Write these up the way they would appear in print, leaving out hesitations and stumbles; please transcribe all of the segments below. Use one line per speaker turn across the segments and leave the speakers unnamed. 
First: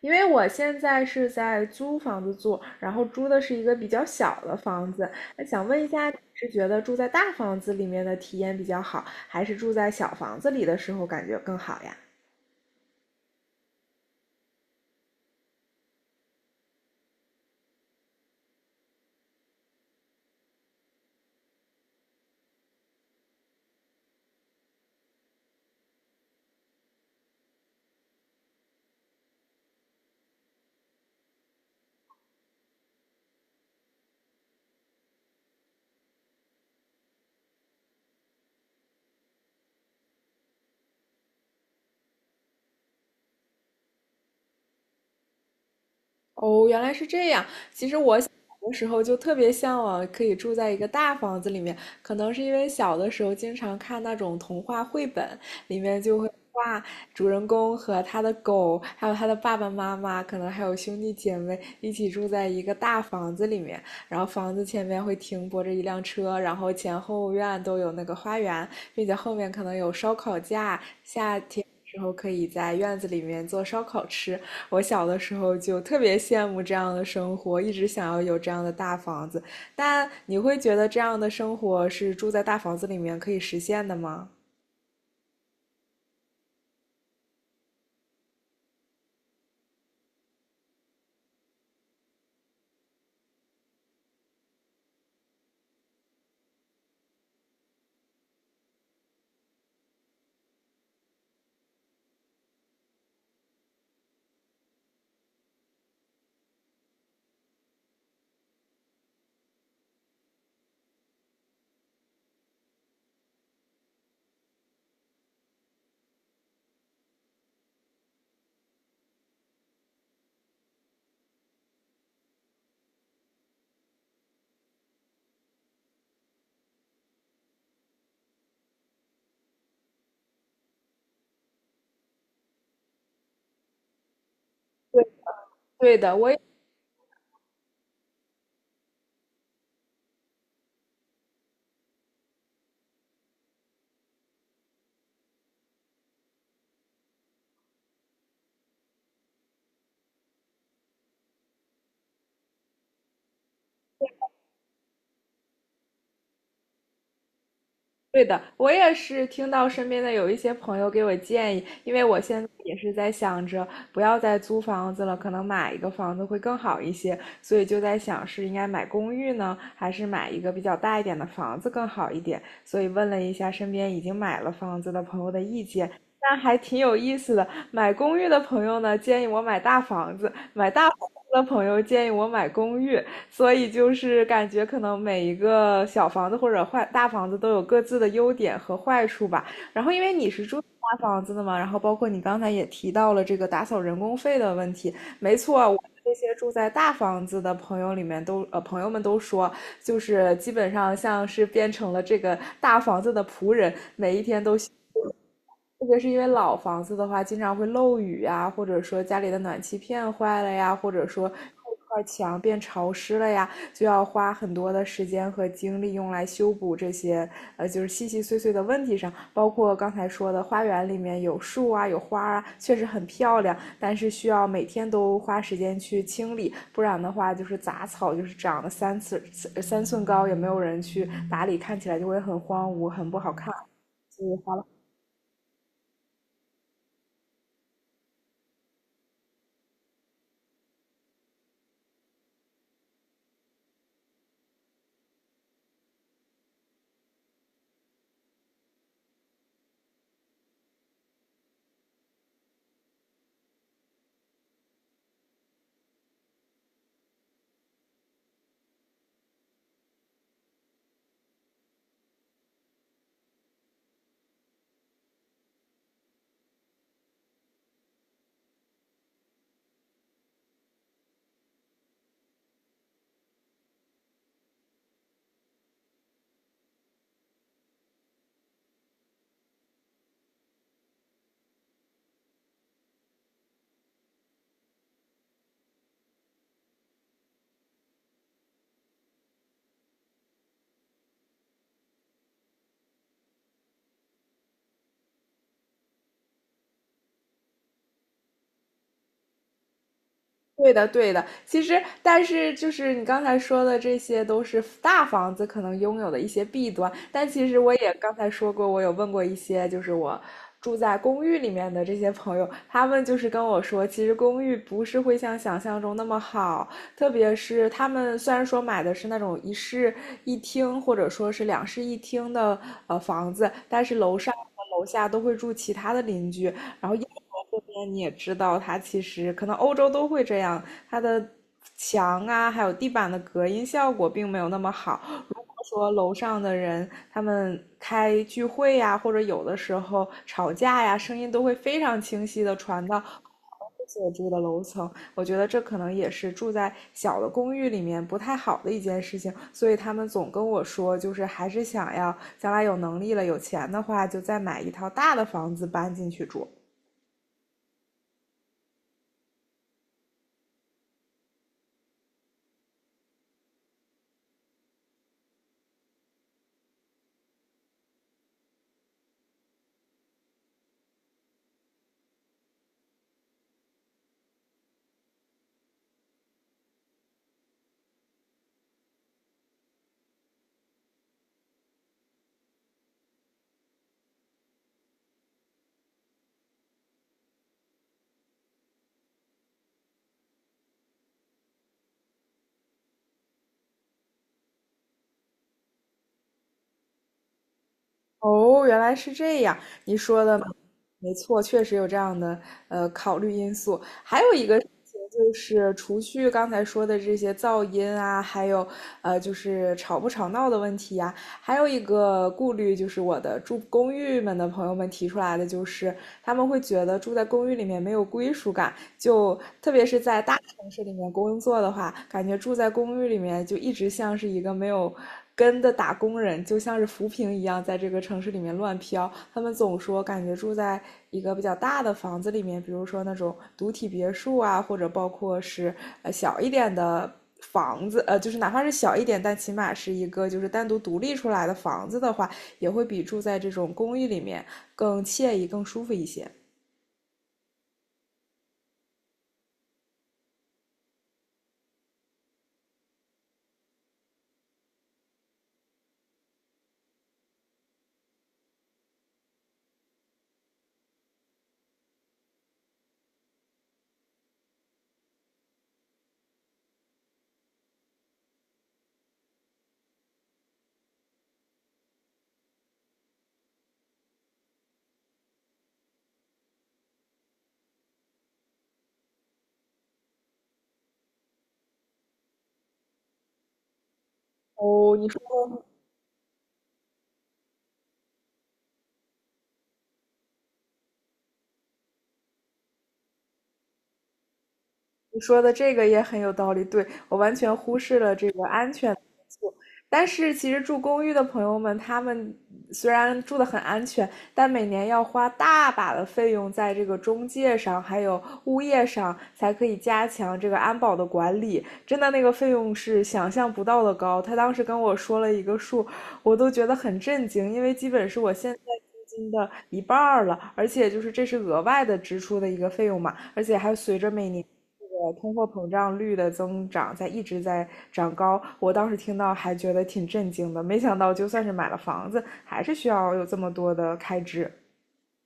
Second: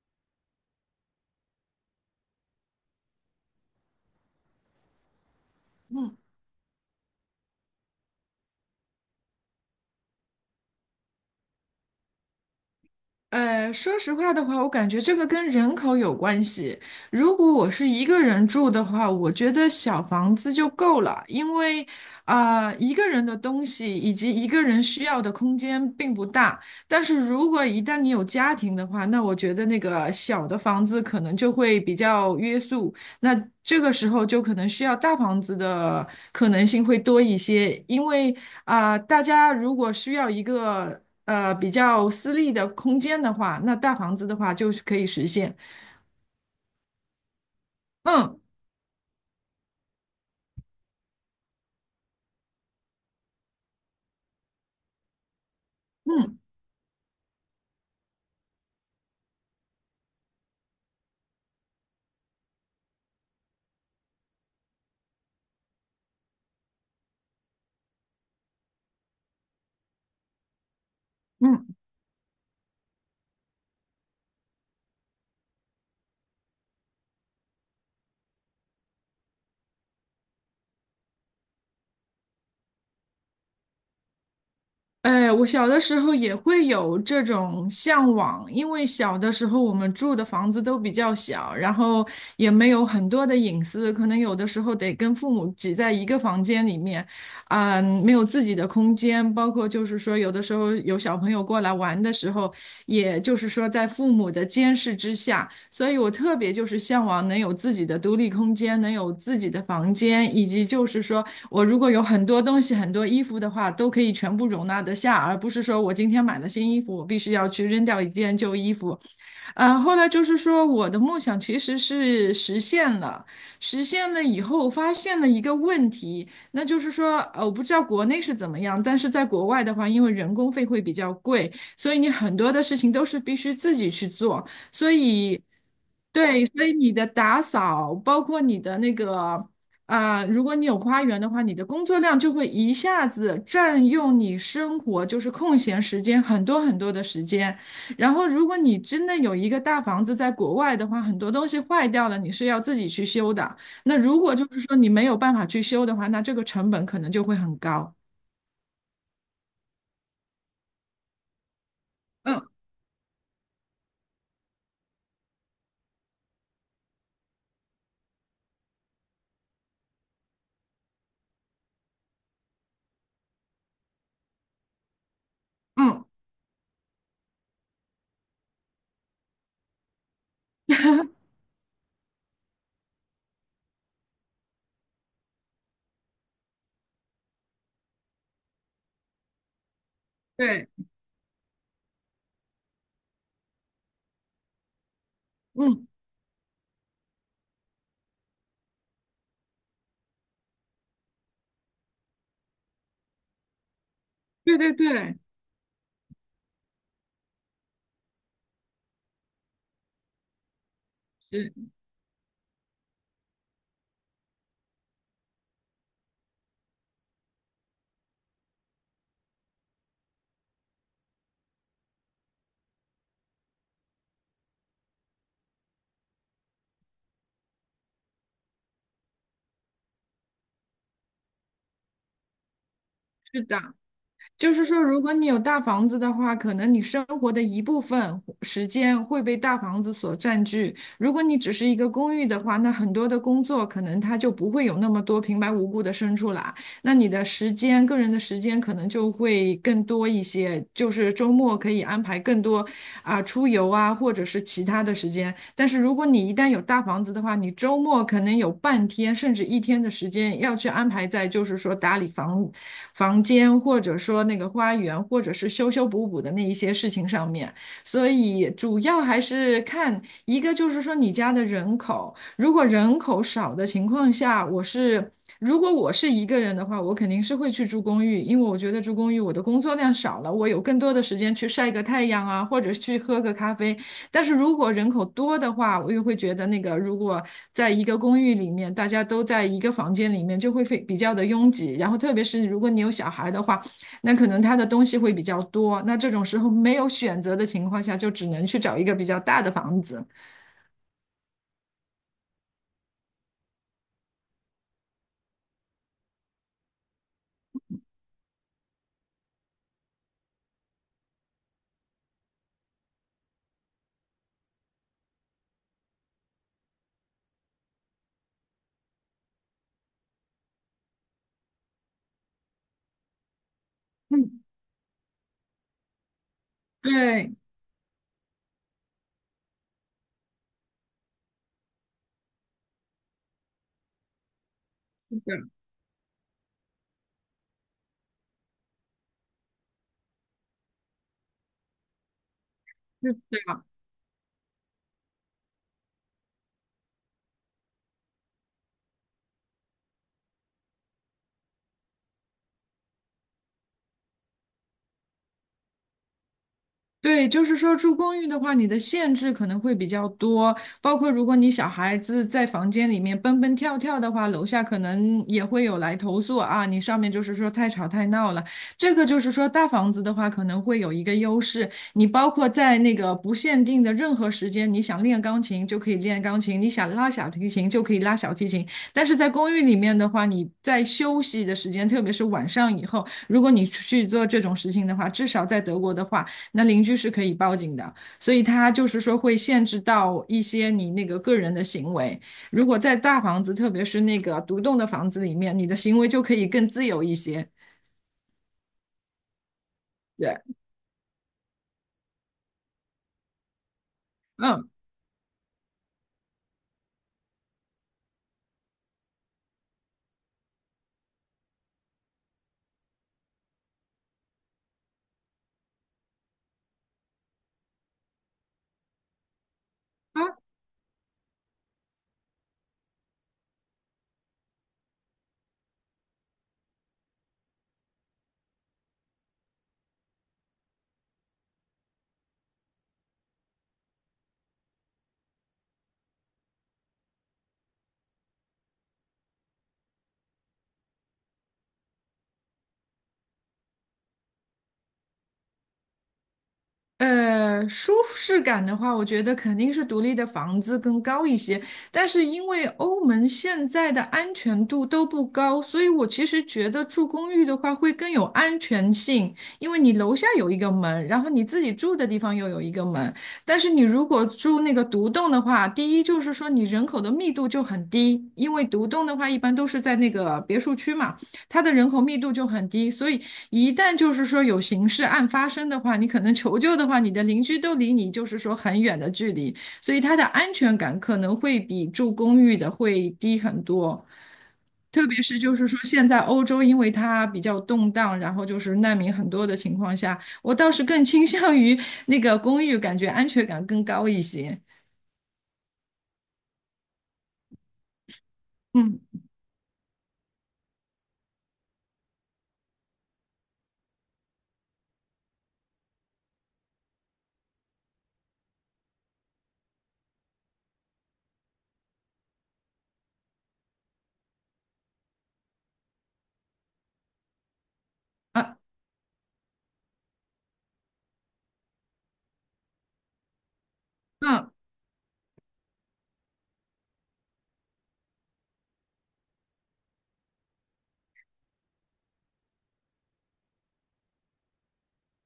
因为我现在是在租房子住，然后租的是一个比较小的房子。那想问一下，你
嗯，
是觉得住在大房子里面的体验比较好，还是住在小房子里的时候感觉更好呀？
说实话的话，我感觉这个跟人口有关系。如果我是一个人住的话，我觉得小房子就够了，因为一个人的东西以及一个人需要的空间并不大。但是如果一旦你有家庭的话，那我觉得那个小的房子可能就会比较约束。那这个时候就可能需要大房子的可能性会多一些，因为大家如果需要一个比较私密的空间的话，那大房子的话就是可以实现。
哦，原来是这样。其实我小
嗯
的时候就特别向往可以住在一个大房子里面，可能是因为小的时候经常看那种童话绘本，里面就会
嗯
画主人公和他的狗，还有他的爸爸妈妈，可能还有兄弟姐妹一起住在一个大房子里面，然后房子前面会停泊着一辆车，然后前后院都有那个花园，并且后面可能有烧烤架，夏天。
嗯。
时候可以在院子里面做烧烤吃，我小的时候就特别羡慕这样的生活，一直想要有这样的大房子。但你会觉得这样的生活是住在大房子里面可以实现的吗？
哎，我小的时候也会有这种向往，因为小的时候我们住的房子都比较小，然后也没有很多的隐私，可能有的时候得跟父母挤在一个房间里面，嗯，没有自己的空间，包括就是说有的时候有小朋友过来玩的时候，也就是说在父母的监视之下。所以我特别就是向往能有自己的独立空间，能有自己的房间，以及就是说我如果有很多东西、很多衣服的话，都可以全部容纳得下，而不是说我今天买了新衣服，我必须要去扔掉一件旧衣服，啊，后来就是说，我的梦想其实是实现了，实现了以后，发现了一个问题，那就是说，我不知道国内是怎么样，但是在国外的话，因为人工费会比较贵，所以你很多的事情都是必须自己去做，所
对，
以，
对的，我也
对，所以你的打扫，包括你的那个。如果你有花园的话，你的工作量就会一下子占用你生活，就是空闲时间很多很多的时间。然后，如果你真的有一个大房子在国外的话，很多东西坏掉了，你是要自己去修的。那如果就是说你没有办法去修的话，那这个成本可能就会很高。
对的，我也是听到身边的有一些朋友给我建议，因为我现
嗯
在也是在想着不要再租房子了，可能买一个房子会更好一些，所以就在想是应该买公寓呢，还是买一个比较大一点的房子更好一点，所以问了一下身边已经买了房子的朋友的意见。
嗯，
那还挺有意思的。买公寓的朋友呢，建议我买大房子；买大房子的朋友建议我买公寓。所以就是感觉可能每一个小房子或者坏大房子都有各自的优点和坏处吧。然后因为你是住
对，
大房子的嘛，然后包括你刚才也提到了这个打扫人工费的问题，没错，我们
嗯，
这些住在大房子的朋友里面朋友们都说，就是基本上像是变成了这个大房子的仆人，
对对对，
特别是因为老房子的话，经常会漏雨啊，或者说家里的暖气片坏了呀，或者说后
是
块墙变潮湿了呀，就要花很多的时间和精力用来修补这些就是细细碎碎的问题上。包括刚才说的花园里面有树啊，有花啊，确实很漂亮，但是需要每天都花时间去清理，不然的话就是杂草就是长了三寸高，也没有人去打理，看起来就会很荒芜，很不好
是
看。
的，
所以
就
花
是
了。
说，如果你有大房子的话，可能你生活的一部分时间会被大房子所占据。如果你只是一个公寓的话，那很多的工作可能它就不会有那么多平白无故的生出来。那你的时间，个人的时间可能就会更多一些，就是周末可以安排更多出游啊，或者是其他的时间。但是如果你一旦有大房子的话，你周末可能有半天甚至一天的时间要去安排在，就是说打理房间，或者说那个花园，或者是修修补补的那一些事情上面。所以主要还是看一个，就是说你家的人口。如果人口少的情况下，如果我是一个人的话，我肯定是会去住公寓，因为我觉得住公寓我的工作量少了，我有更多的时间去晒个太阳啊，或者去喝个咖啡。但是如果人口多的话，我又会觉得那个如果在一个公寓里面，大家都在一个房间里面，就会非比较的拥挤。然后特别是如果你有小孩的话，那可能他的东西会比较多。那这种时候没有选择的情况下，就只能去找一个比较大的房子。
对的，对的。其实，但是就是你刚才说的，这些都是大房子可能拥有的一些弊端。但其实我也刚才说过，我有问过一些，就是我住在公寓里面的这些朋友，他们就是跟我说，其实公寓不是会像想象中那么好，特别是他们虽然说买的是那种一室一厅或者说是两室一厅的房子，但是楼上。
嗯，
和楼下都会住其他的邻居，然后英国
对。
这边你也知道，它其实可能欧洲都会这样，它的墙啊，还有地板的隔音效果并没有那么好。
是
如
的
果说楼上的人他们开聚会呀，或者有的时候吵架呀，声音都会非常清晰的传到
是的，
所住的楼层。我觉得这可能也是住在小的公寓里面不太好的一件事情，所以他们总跟我说，就是还是想要将来有能力了、有钱的话，就再买一套大的房子搬进去住。
对，就是说住公寓的话，你的限制可能会比较多，包括如果你小孩子在房间里面蹦蹦跳跳的话，楼下可能也会有来投诉啊，你上面就是说太吵太闹了。这个就是说大房子的话，可能会有一个优势，你包括在那个不限定的任何时间，你想练钢琴就可以练钢琴，你想拉小提琴就可以拉小提琴。但是在公寓里面的话，你在休息的时间，特别是晚上以后，如果你去做这种事情的话，至少在德国的话。那邻居是可以报警的，所以它就是说会限制到一些你那个个人的行为。如果在大房子，特别是那个独栋的房子里面，你的行为就可以更自由一些。
哦，原来是这样，你说
对，
的没错，确实有这样的考虑因素。还有一个事
嗯，
情就是，除去刚才说的这些噪音啊，还有就是吵不吵闹的问题呀、还有一个顾虑就是我的住公寓们的朋友们提出来的，就是他们会觉得住在公寓里面没有归属感，就特别是在
啊，
大城市里面工作的话，感觉住在公寓里面就一直像是一个没有。根的打工人就像是浮萍一样，在这个城市里面乱飘。他们总说，感觉住在一个比较大的房子里面，比如说那种独体别墅啊，或者包括是小一点的房子，就是哪怕是小一点，但起码是一个就是单独独立出来的房子的话，也会比住在这种公寓里面更惬意、更舒服一些。
舒适感的话，我觉得肯定是独立的房子更高一些。但是因为欧盟现在的安全度都不高，所以我其实觉得住公寓的话会更有安全性，因为你楼下有一个门，然后你自己住的地方又有一个门。但是你如果住那个独栋的话，第一就是说你人口的密度就很低，因为独栋的话一般都是在那个别墅区嘛。它的人口密度就很低，所以一旦就是说有刑事案发生的话，你可能求救的话，你的邻居都离你就是说很远的距离，所以它的安全感可能会比住公寓的会低很多。
哦，
特
你
别是就
说。
是说现在欧洲因为它比较动荡，然后就是难民很多的情况下，我倒是更倾向于那个公寓，感觉安全感更高一些。
你说的这个也很有道理，对，我完全忽视了这个安全的因
嗯
素。但是其实住公寓的朋友们，他们虽然住的很安全，但每年要花大把的费用在这个中介上，还有物业上，才可以加强这个安保的管理。真的那个费用是想象不到的高。他当时跟我说了一个数，我都觉得很震惊，因为基本是我现
啊
在。租金的一半儿了，而且就是这是额外的支出的一个费用嘛，而且还随着每年
嗯。
这个通货膨胀率的增长在一直在长高。我当时听到还觉得挺震惊的，没想到就算是买了房子，还是需要有这么多的开支。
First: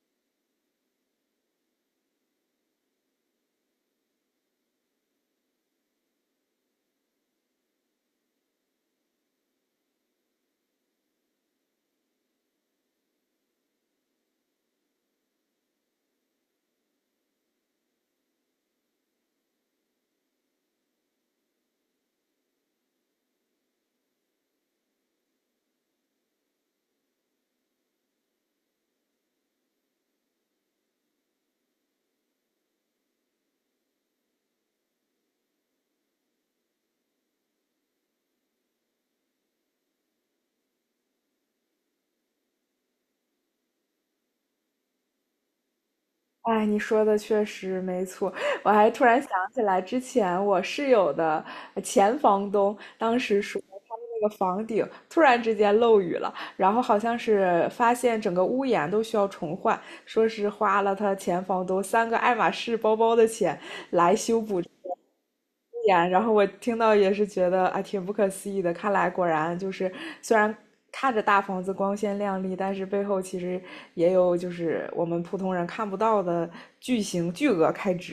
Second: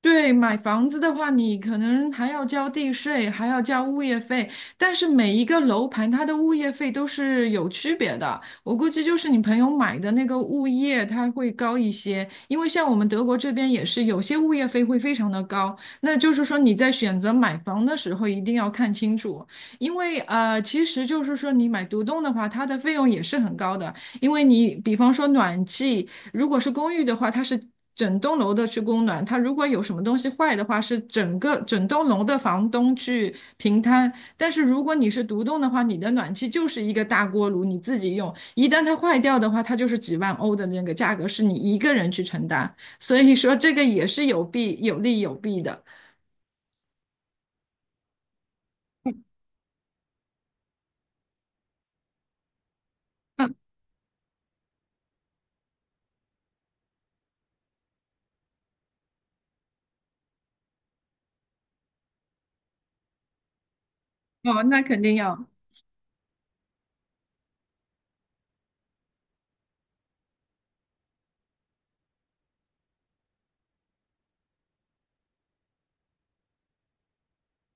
对，买房子的话，你可能还要交地税，还要交物业费，但是每一个楼盘它的物业费都是有区别的。我估计就是你朋友买的那个物业，它会高一些，因为像我们德国这边也是有些物业费会非常的高。那就是说你在选择买房的时候一定要看清楚，因为其实就是说你买独栋的话，它的费用也是很高的，因为你比方说暖气。如果是公寓的话，它是整栋楼的去供暖；它如果有什么东西坏的话，是整个整栋楼的房东去平摊。但是如果你是独栋的话，你的暖气就是一个大锅炉，你自己用。一旦它坏掉的话，它就是几万欧的那个价格，是你一个人去承担。所以说这个也是有弊的。
哎，你说的确实没错。我还突然想起来，之前我室友的前房东当时说，他们那个房顶突然之间漏雨了，然后好像是发现整个屋檐都需要重换，说是花了他前房东三个爱马仕包包的钱，
哦，那肯定要。
然后我听到也是觉得啊，挺不可思议的。看来果然就是，虽然看着大房子光鲜亮丽，但是背后其实也有就是我们普通人看不到的巨额开支。